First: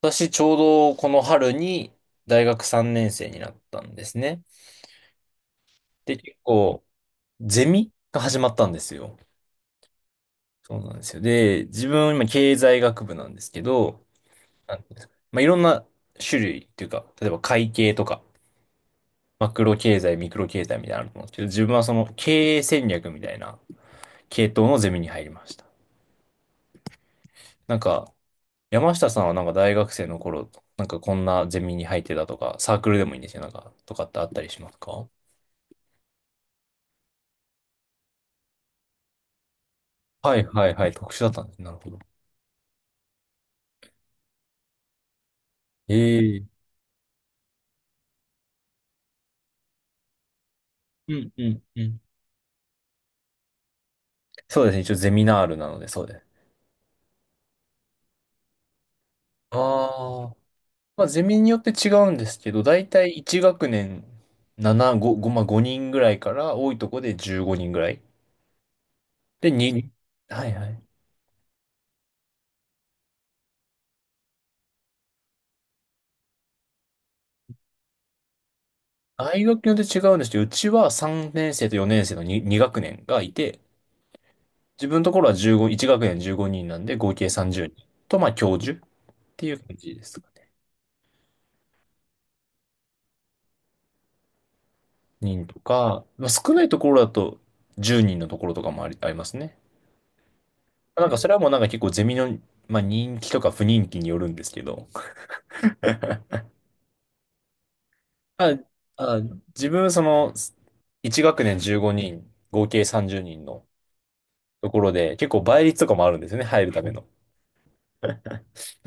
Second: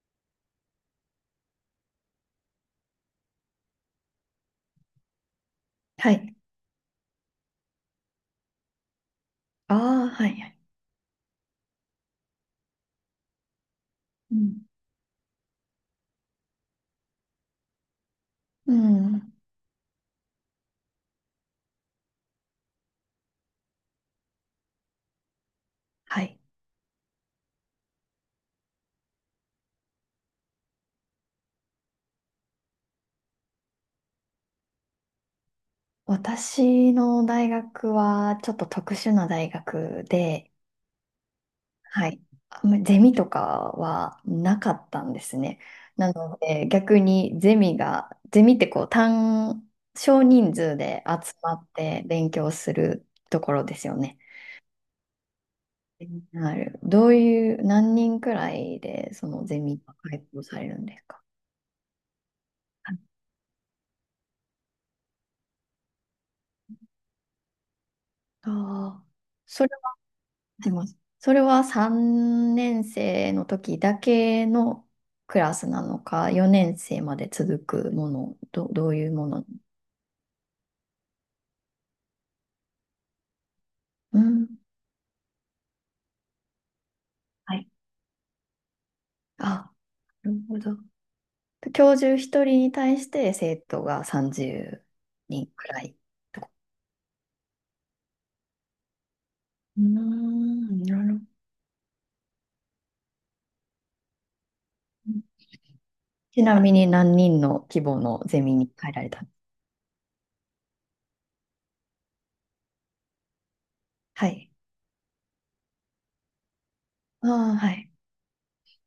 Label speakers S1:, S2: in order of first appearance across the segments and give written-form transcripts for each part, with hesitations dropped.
S1: 私、ちょうどこの春に大学3年生になったんですね。
S2: は
S1: で、
S2: い。
S1: 結構、ゼミが始まったんですよ。
S2: ああ、はい、はい。
S1: そうなんですよ。で、自分、今、経済学部なんですけど、
S2: うん。
S1: なんていうんですか、まあ、いろんな種類っていうか、例えば会計とか、
S2: うん。
S1: マクロ経済、ミクロ経済みたいなのあると思うんですけど、自分はその経営戦略みたいな系統のゼミに入りました。
S2: はい。
S1: なんか、山下さんはなんか大学生の頃、なんかこんなゼミに入ってたとか、サークルでもいいんですよ、なんか、とかってあったりしますか？
S2: 私の大学はちょっと特殊な大学
S1: はい
S2: で、
S1: はいはい。特殊だったんですね。なるほど。
S2: はい。あんまりゼミとかはなかったんですね。
S1: え
S2: なの
S1: え。
S2: で、逆にゼミって少人数で
S1: うん
S2: 集
S1: う
S2: ま
S1: ん
S2: っ
S1: うん。
S2: て勉強するところですよね。
S1: そうですね。一応ゼミナールなので、そうです。
S2: どういう、何人くらいで、そのゼミが開
S1: ああ。
S2: 講されるんで
S1: ま
S2: す
S1: あ、ゼ
S2: か？
S1: ミによって違うんですけど、だい
S2: はい。
S1: たい1学年7、5、5、まあ、人ぐらいから、多いとこで15人ぐらい。
S2: ああー、
S1: で、
S2: それ
S1: 2、はいは
S2: で
S1: い。
S2: も、それは3年生の時だけのクラスなのか、4年生まで続くもの、どういう
S1: 大
S2: もの。
S1: 学によって違うんですけど、うちは3年生と4年生の 2、 学年がいて、
S2: うん。
S1: 自分のところは15、1学年15人なんで、合計
S2: は
S1: 30
S2: い。
S1: 人と、まあ、教授っていう
S2: あ、
S1: 感じです。
S2: なるほど。教授1人に対して生徒が30
S1: 人
S2: 人
S1: と
S2: くらい
S1: か、まあ、
S2: とか。
S1: 少ないところだと10人のところとかもあり、ありますね。
S2: うーん、な
S1: なん
S2: る
S1: か
S2: ほど。
S1: それはもうなんか結構ゼミの、まあ、人気とか不人気によるんですけど、
S2: ちなみに何人の規模のゼ
S1: あ、
S2: ミに入られ
S1: あ、
S2: た？
S1: 自分その1学年15人、合計30人の
S2: はい。
S1: ところで結構倍率とかもあるんですよね、入るための。
S2: ああ、はい。
S1: なん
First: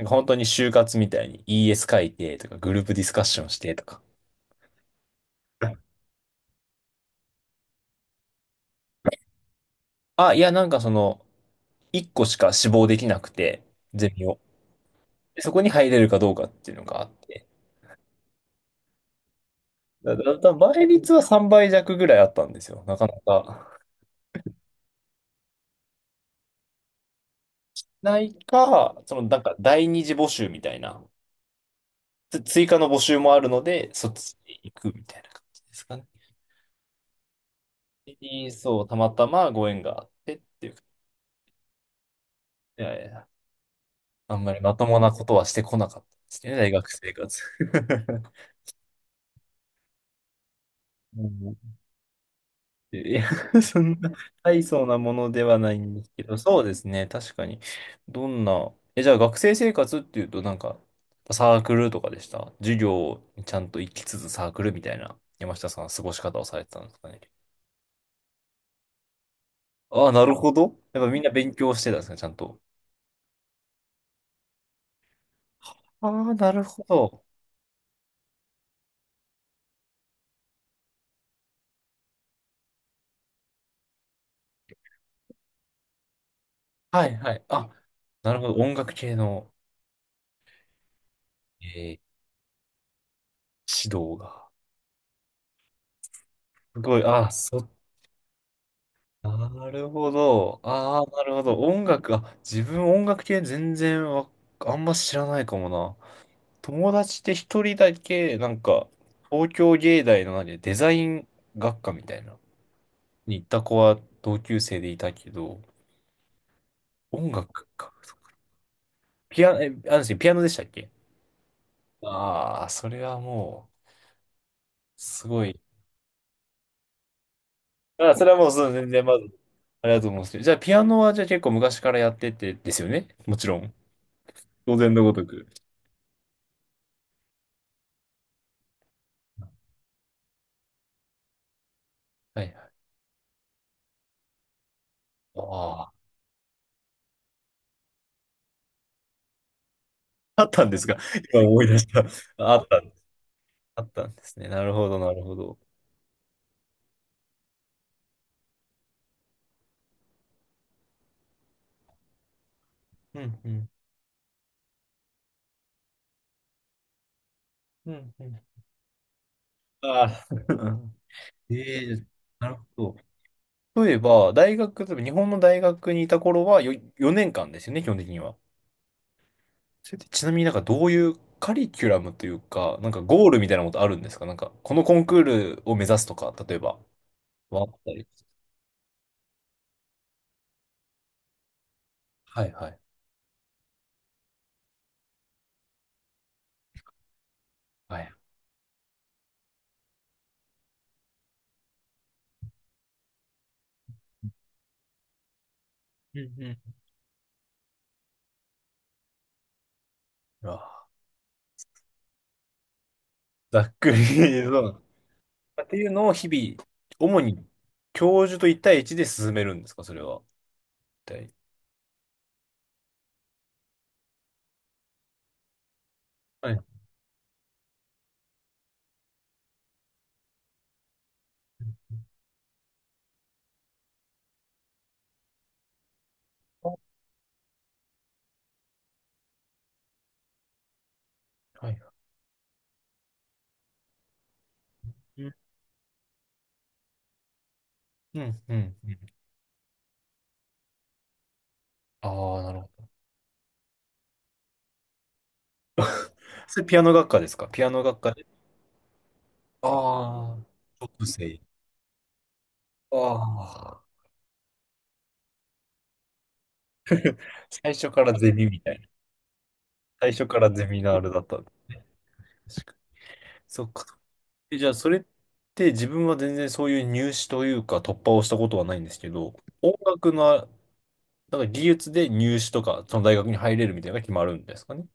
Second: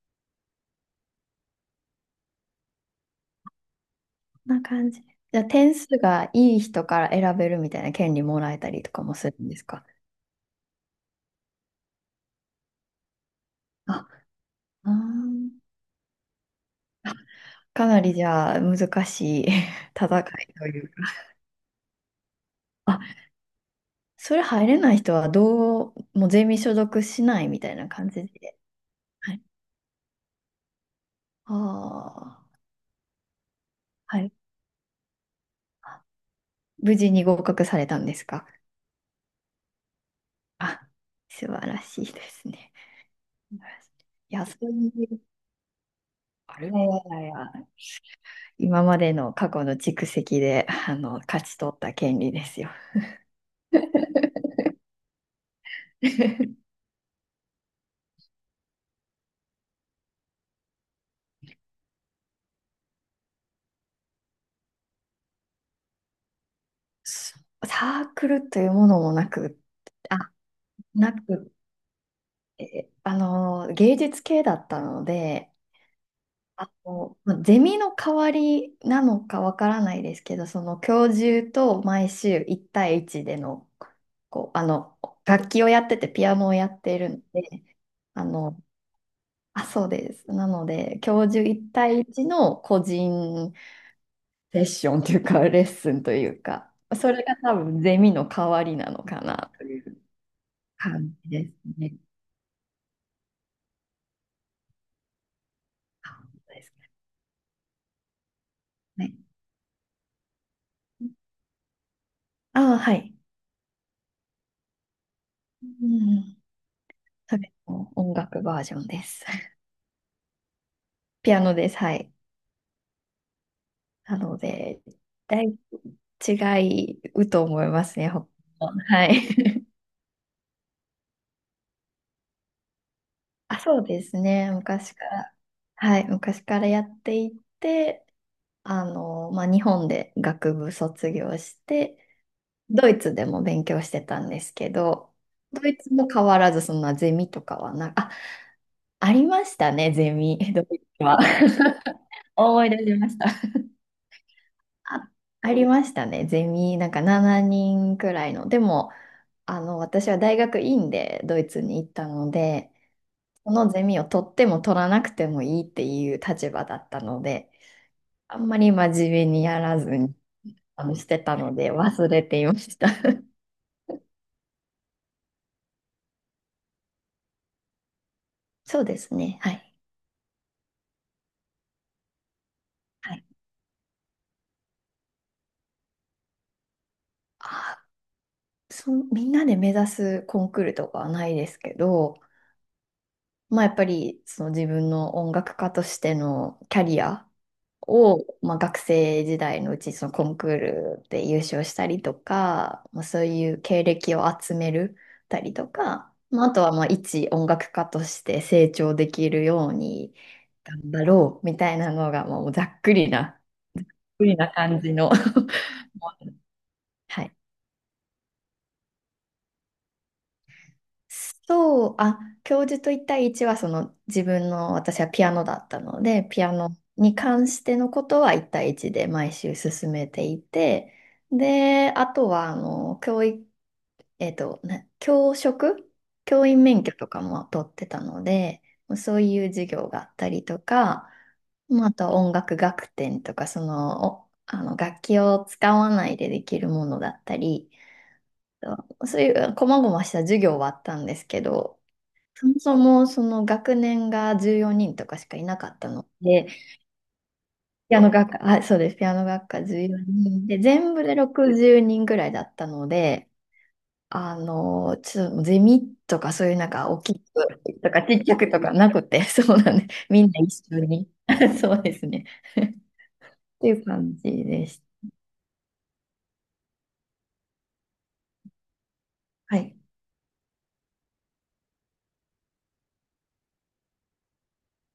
S1: か本当に就活みたいに ES 書いてとかグループディスカッションしてとか。
S2: こんな感じ。じゃあ点数がいい人から選べるみたいな権利もらえたりとかもするんですか？
S1: いやなんかその1個しか志望できなくて、
S2: あ
S1: ゼミを。
S2: あ
S1: でそ
S2: ー
S1: こに入れるかどうかっていうのがあって。
S2: かなりじゃあ難しい
S1: だ、
S2: 戦い
S1: だ、だ
S2: とい
S1: 倍
S2: うか。
S1: 率は3倍弱ぐらいあったんですよ。なか
S2: あ、
S1: なか。
S2: それ入れない人はもうゼミ所属しないみたいな感
S1: な
S2: じ
S1: い
S2: で。
S1: か、その
S2: は
S1: なん
S2: い。
S1: か第二次募集みたいな、
S2: ああ、
S1: 追加の募集もあるので、そっ
S2: はい。
S1: ちに行くみたいな感じですか
S2: あ、
S1: ね。
S2: 無事に合格されたんですか？
S1: にそう、たまたまご縁があってっていう。
S2: あ、素晴らしいですね。
S1: いやいや、
S2: 素晴らしい。
S1: あ
S2: い
S1: ん
S2: や、
S1: ま
S2: そ
S1: り
S2: う
S1: まとも
S2: い
S1: な
S2: う、
S1: ことはしてこなかったですね、
S2: あれ、
S1: 大
S2: いやい
S1: 学生
S2: やいや、
S1: 活。
S2: 今までの過去の蓄積で、
S1: う
S2: 勝
S1: ん
S2: ち取った権利ですよ。
S1: いや、そんな大層なものではないんですけど、そう ですね、確かに。どんな、じゃあ学生生活っていうと、なんか、サークルとかでした授業にちゃんと行きつつサークルみたいな、山下さんは過ごし方をされてたんですかね。
S2: サークルというものもなく、
S1: ああ、な
S2: あ、
S1: るほど。やっぱ
S2: な
S1: みんな
S2: く
S1: 勉強してたんですね、ちゃんと。
S2: 芸術系だったので、
S1: ああ、なるほど。
S2: まあゼミの代わりなのかわからないですけど、その教授と毎週1対1での、こう、あの、楽器をやってて、ピアノをやってい
S1: は
S2: る
S1: いは
S2: の
S1: い。
S2: で、
S1: あ、
S2: あ
S1: なるほど。
S2: の、
S1: 音楽系の、
S2: あ、そうです。なので、教授1
S1: えー
S2: 対1の個人
S1: 指導が。
S2: セッションというか、レッスンというか、
S1: すごい。
S2: それ
S1: ああ、
S2: が多分ゼミの代わりなのかなと
S1: な
S2: い
S1: る
S2: う
S1: ほど。ああ、
S2: 感
S1: な
S2: じ
S1: るほ
S2: です
S1: ど。音
S2: ね。
S1: 楽、自分音楽系全然あんま知らないかもな。
S2: あ、本です
S1: 友達で一人だけ、なんか、
S2: ね。
S1: 東京芸大の何、デザイン学科みたいな、
S2: あ、はい。
S1: に行った子は同級生でいたけど、
S2: うん。
S1: 音
S2: 食
S1: 楽
S2: の
S1: か。
S2: 音楽バージョンです。
S1: ピア、え、あの人、ピアノでしたっけ？
S2: ピアノです。はい。
S1: ああー、それはも
S2: なので、
S1: う、す
S2: だ
S1: ご
S2: い
S1: い。
S2: 違うと思いますね。
S1: あ、そ
S2: 他
S1: れはもう、そう、
S2: の。
S1: 全然、
S2: は
S1: ま
S2: い。
S1: ず、ありがとうございます。じゃあ、ピアノは、じゃあ結構昔からやってて、ですよねもちろ
S2: あ、
S1: ん。
S2: そうですね。
S1: 当然
S2: 昔か
S1: のごと
S2: ら、
S1: く。
S2: はい。昔からやっていて、まあ、日本で学部卒業して、
S1: はいはい。
S2: ドイツでも勉強してたんですけど、
S1: あ
S2: ドイ
S1: あ。
S2: ツも変わらず、そんなゼミとかはな、あ、ありましたね、ゼミ、
S1: あっ
S2: ド
S1: たんで
S2: イツ
S1: すが、
S2: は。
S1: 今思い出した。あ
S2: 思
S1: っ
S2: い出
S1: た、
S2: しました。
S1: あったんですね。なるほど、な
S2: あ、
S1: るほ
S2: あ
S1: ど。
S2: りましたね。ゼミ、なんか7人くらいの。でも、私は大学院でドイツに行ったので、
S1: うんう
S2: その
S1: ん。
S2: ゼミを取っても取らなくてもいいっていう立場だったので、
S1: うんう
S2: あ
S1: ん。
S2: んまり真面目にやらず
S1: あ
S2: に、
S1: あ、
S2: してたので
S1: ええ
S2: 忘れてい
S1: な
S2: ま
S1: る
S2: した。
S1: ほ ど。例えば、大学、例えば日本の大学にいた頃はよ4年間ですよね、基本的には。
S2: そうですね。はい。
S1: それってちなみになんかどういうカリキュラムというか、なんか
S2: はい。
S1: ゴールみたいなことあるんですか？なんか、このコンクールを目指すとか、例えば、はあっ
S2: あ、
S1: たり。
S2: みんなで目指すコンクールとかはないですけど、
S1: はいはい。
S2: まあやっぱりその自分の音楽家としてのキャリア
S1: はい。
S2: を、まあ、学生時代のうちそのコンクールで優勝したりとか、まあ、そういう経歴を集めるたりとか、
S1: うん
S2: まあ、
S1: う
S2: あとは
S1: ん。
S2: まあ一音楽家として成長できるように
S1: うわ
S2: 頑張ろうみたいなのがまあもうざっくりな、ざっ
S1: ざっくり、
S2: くりな
S1: そ
S2: 感
S1: う
S2: じの。
S1: って いうのを日々、主
S2: はい。
S1: に教授と一対一で進めるんですか、それは。一対
S2: そう、あ、教授と一対一はその自分の私はピアノだったので、ピ
S1: は
S2: ア
S1: い。
S2: ノに関してのことは一対一で毎週進めていて、で、あとはあの教育、教職、教員免許とかも取ってたので、そういう授業があったりとか、
S1: はい。
S2: まあ、あとは音楽学点とか、その、お、あの楽器
S1: うん、
S2: を使わないでできるものだったり、
S1: うん、うん。
S2: そういう細々した授業はあったんですけど、
S1: あ
S2: そ
S1: あ、な
S2: も
S1: るほ
S2: そ
S1: ど。
S2: もその学年が14人とかしかいなかったの で、
S1: それピアノ学科ですか？ピアノ
S2: ピ
S1: 学
S2: アノ
S1: 科で。
S2: 学科、あ、そうです、ピアノ学科14
S1: ああ、
S2: 人で、全部
S1: 特
S2: で
S1: 性。
S2: 60人ぐらいだったので、
S1: ああ、
S2: ちょっとゼミとかそういうなんか大きく
S1: 最初
S2: と
S1: か
S2: か
S1: ら
S2: ちっ
S1: ゼ
S2: ちゃ
S1: ミ
S2: く
S1: み
S2: とか
S1: たいな。
S2: なくて、そうなんです。
S1: 最
S2: みん
S1: 初か
S2: な
S1: ら
S2: 一
S1: ゼ
S2: 緒
S1: ミナー
S2: に。
S1: ルだった。確
S2: そうですね。
S1: かに
S2: っ
S1: そ
S2: て
S1: っ
S2: いう
S1: か。
S2: 感じ
S1: じ
S2: で
S1: ゃあ、
S2: し
S1: それっ
S2: た。
S1: て自分は全然そういう入試というか突破をしたことはないんですけど、
S2: は
S1: 音
S2: い。
S1: 楽の、なんか技術で入試とか、その大学に入れるみたいなのが決まるんですかね？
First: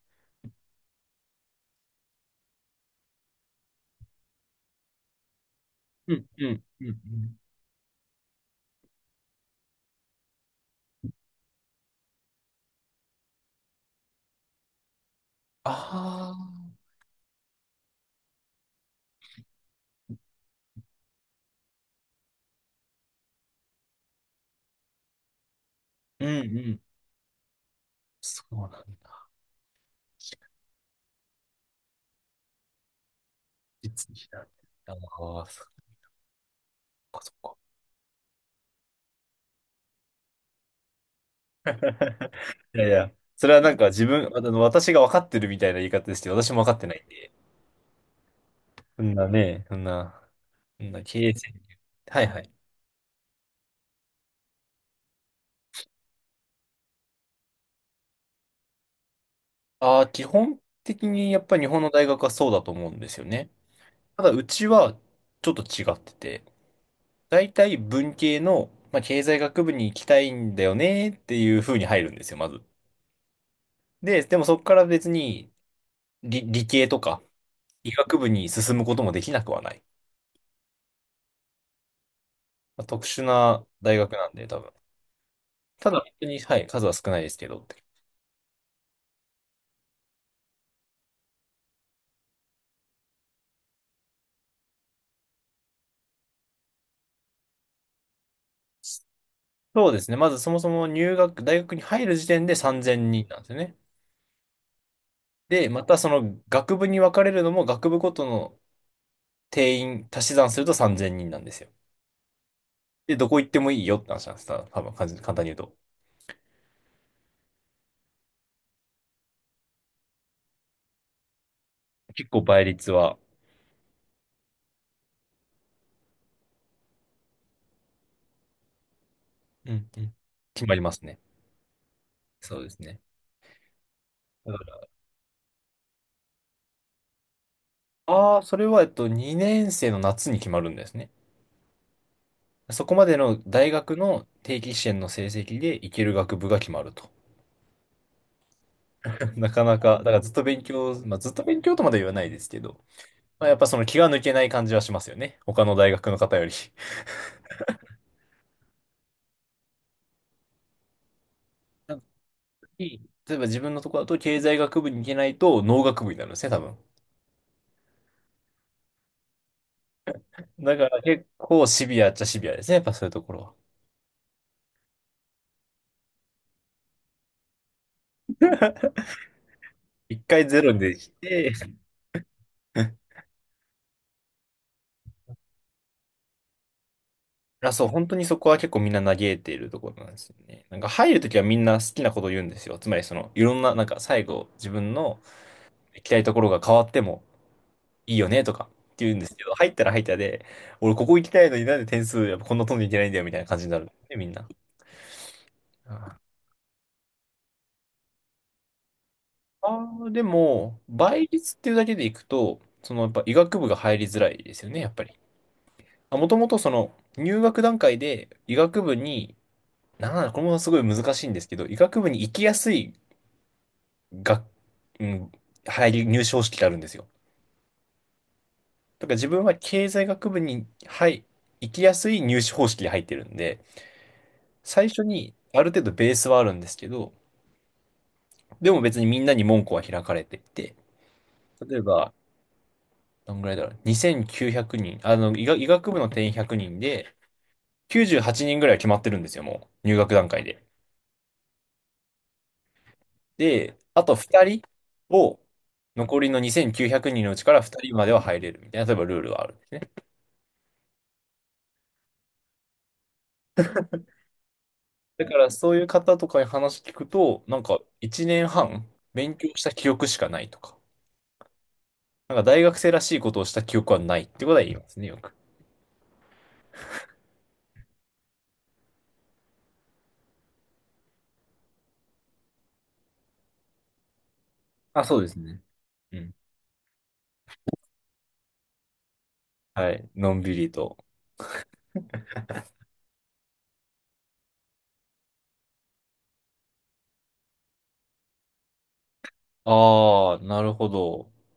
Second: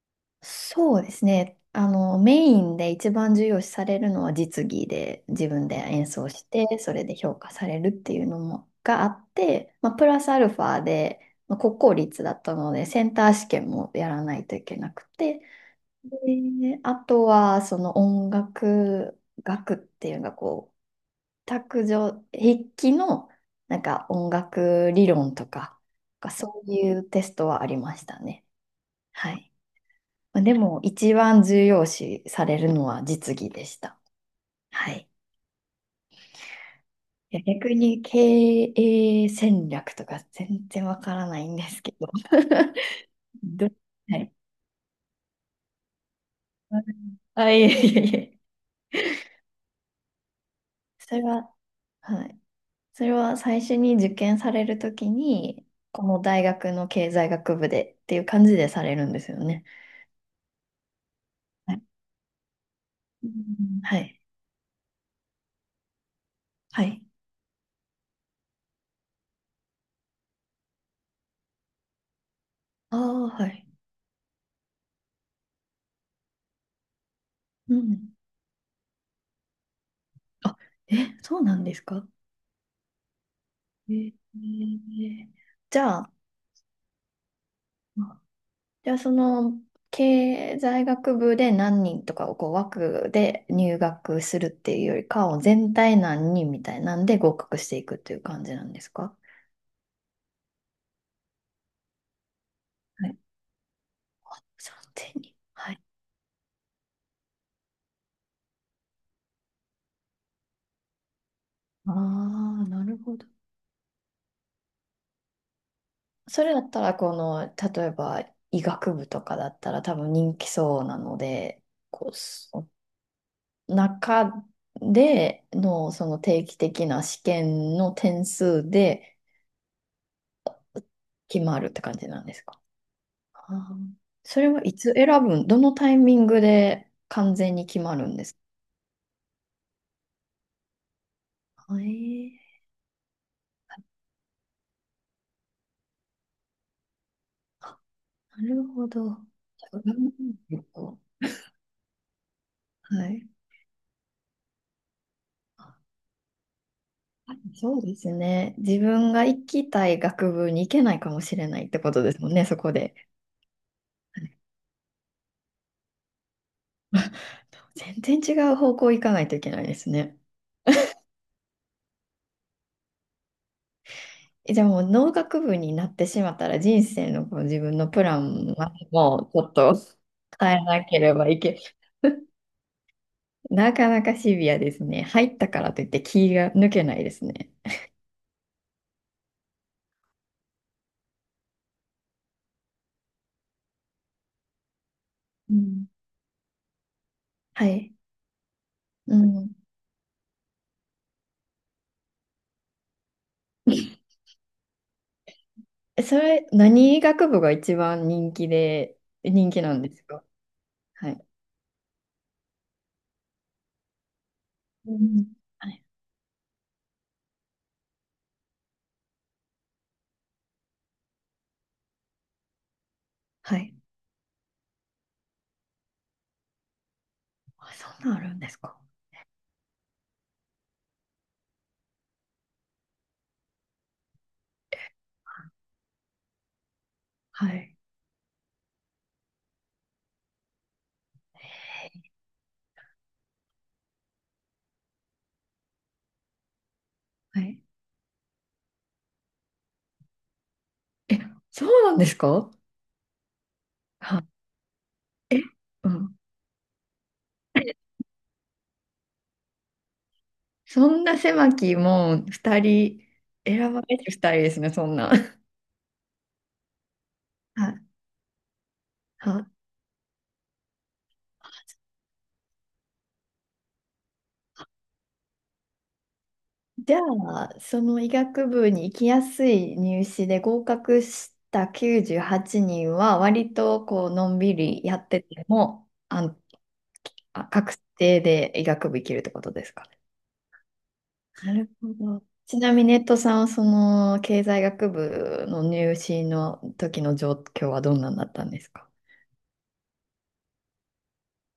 S2: そうですね。メインで一番重要視されるのは実技で、自分で演
S1: うん、
S2: 奏し
S1: うん、
S2: て、
S1: うん、う
S2: それで評
S1: ん。
S2: 価されるっていうのもがあって、まあ、プラスアルファで、まあ、国公立だったので、センター試験もやらないといけなくて、
S1: ああ、
S2: で、あとはその音楽学っていうのが卓上、筆記のなんか音楽理論とか、
S1: うん、
S2: なんか
S1: う
S2: そう
S1: ん。
S2: いうテストはありました
S1: そ
S2: ね。
S1: うなんだ。
S2: はい。まあでも、一番重要視されるのは実技でした。
S1: 実技なんだ。
S2: はい。
S1: ああ、そっかそっ
S2: いや
S1: か。
S2: 逆に経営戦略とか全然わからないんですけど。
S1: い やいや、それは
S2: ど、
S1: なんか自
S2: は
S1: 分、
S2: い。
S1: あの、私が分かってるみたいな言い方ですけど、私も分かってないんで、
S2: あ、いえいえいえ。
S1: そんなね、そんな
S2: そ
S1: 経
S2: れ
S1: 営戦
S2: は、
S1: 略。はい
S2: は
S1: は
S2: い。
S1: い。
S2: それは最初に受験されるときに、この大学の経済学部でっていう感じでされるんですよね。
S1: ああ、基本的にやっぱり日
S2: は
S1: 本
S2: い。
S1: の大学はそうだと思うんですよ
S2: う
S1: ね。
S2: ん、はい。
S1: ただ、うちはちょっと違ってて、
S2: はい。
S1: 大体文系の、まあ、経済学部に行きたいんだよねっていう風に入るんですよ、まず。
S2: ああ、はい。
S1: でもそこから別に理系とか
S2: う
S1: 医
S2: ん。
S1: 学部に進むこともできなくはない。
S2: あ、え、そうなんですか？
S1: まあ、特殊な
S2: え
S1: 大学
S2: ー
S1: なんで、多分。
S2: じ
S1: た
S2: ゃ
S1: だ、本
S2: あ、
S1: 当に、はい、数は少ないですけどって。
S2: あじゃあその経済学部で何人とかを枠で入学するっていうよりかは全体何人みたいなんで合格していくっていう感じなんですか？
S1: そうですね。まずそもそも入学、大学に入る時点で3000
S2: はい。
S1: 人なんですよね。
S2: 3 0 0。
S1: で、
S2: はい。
S1: またその学部に分かれるのも学部ごとの定員足し算すると3000人なんですよ。
S2: ああ、なる
S1: で、
S2: ほど。
S1: どこ行ってもいいよって話なんです。多分、簡単に言うと。
S2: それだったらこの例えば医学部とかだったら多分人気そうなので、こう
S1: 結構倍
S2: そ
S1: 率は、
S2: 中でのその定期的な試験の点数で
S1: うんうん、決まりますね。
S2: 決まるって感じなんです
S1: そ
S2: か？
S1: うですね。
S2: あーそれはい
S1: だ
S2: つ選ぶん、どのタイミングで完全に決まるんです
S1: あ
S2: か？
S1: あ、それは、えっと、2年生の夏に決まるんですね。
S2: えー、
S1: そこまでの大学の定期試験の成績で行ける学部が決まると。
S2: なるほど。
S1: なか
S2: じゃ
S1: な
S2: あ
S1: か、だからずっと
S2: 占
S1: 勉
S2: いと。
S1: 強、まあ、ずっと勉強とまでは言わないですけど、
S2: はい。
S1: まあ、やっぱその気が抜けない感じはしますよね。他の大学の方より。
S2: あ、そうですね。自分が行きたい学部に行けないかもしれないってこ
S1: なん
S2: と
S1: か
S2: ですもんね、そこ
S1: い
S2: で。
S1: い例えば自分のところだと
S2: はい。
S1: 経済学部に行けないと農学部になるんですね、多分。
S2: 全然違う方向行かないといけないですね。
S1: だから結構シビアっちゃシビアですね、やっぱそういうところは。
S2: えじゃあもう農学部になってしまったら人生の自分のプランはもうちょっと
S1: 一回
S2: 変
S1: ゼ
S2: え
S1: ロ
S2: な
S1: で
S2: け
S1: し
S2: ればい
S1: て、
S2: けない。なかなかシビアですね。入ったからといって気が抜けないですね。
S1: あ、そう、本当にそこは結構みんな嘆いているところなんですよね。なんか入るときはみんな好きなことを言うんですよ。つまりその、いろんな、なんか最後自分の
S2: うん。
S1: 行きたいところが変わっても
S2: はい。
S1: いいよねとかって言う
S2: う
S1: んですけ
S2: ん。
S1: ど、入ったら入ったで、俺ここ行きたいのになんで点数やっぱこんな飛んでいけないんだよみたいな感じになるんで、みんな。
S2: え、
S1: あ
S2: 何学部が一番人気なん
S1: あ
S2: です
S1: で
S2: か？
S1: も、
S2: はい。
S1: 倍率っていうだけでいくと、そのやっぱ医学部が入りづらいですよね、や
S2: う
S1: っぱり。
S2: ん、はい。
S1: もともとその入学段階で医学部に、なんだ、これもすごい難しいんですけど、医学部に行きやすい
S2: はい。
S1: が、うん、入試方式があるんですよ。
S2: あ、そんなんあるんですか？
S1: だから自分は経済学部に、はい、行きやすい入試方式で入ってるんで、最初にある程度ベースはあるんですけど、
S2: はい。
S1: でも別にみんなに門戸は開かれていて、例えば、どんぐらいだろう、2900人、あの、医学部の定員100人で、
S2: はい。
S1: 98人ぐらいは決まってるんですよ、もう、入学段階で。
S2: え、そうなんですか？
S1: で、あと
S2: は
S1: 2人
S2: い。
S1: を、
S2: え、うん。
S1: 残りの2900人のうちから2人までは入れるみたいな、例えばルールがある。
S2: そんな狭きもう二人、選ばれて二人ですね、そんな。
S1: だか らそういう方とかに話聞くと、なん
S2: は
S1: か
S2: い。
S1: 1年半
S2: は
S1: 勉
S2: い。
S1: 強した記憶しかないとか、なんか大学生らしいことをした記憶はないってことは言いますね、よく。
S2: じゃあ、その医学部に行きやすい入試で合格した98人はちにんは、割とのんびりや
S1: あ、
S2: っ
S1: そ
S2: て
S1: うです
S2: て
S1: ね。
S2: も、
S1: うん。
S2: 確定で医学部行けるってことですか？
S1: はい。のんびりと。
S2: なるほど。ちなみにネットさんはその経済学部の入試の時の状況はどんなんだったんですか？
S1: ああ、なるほど。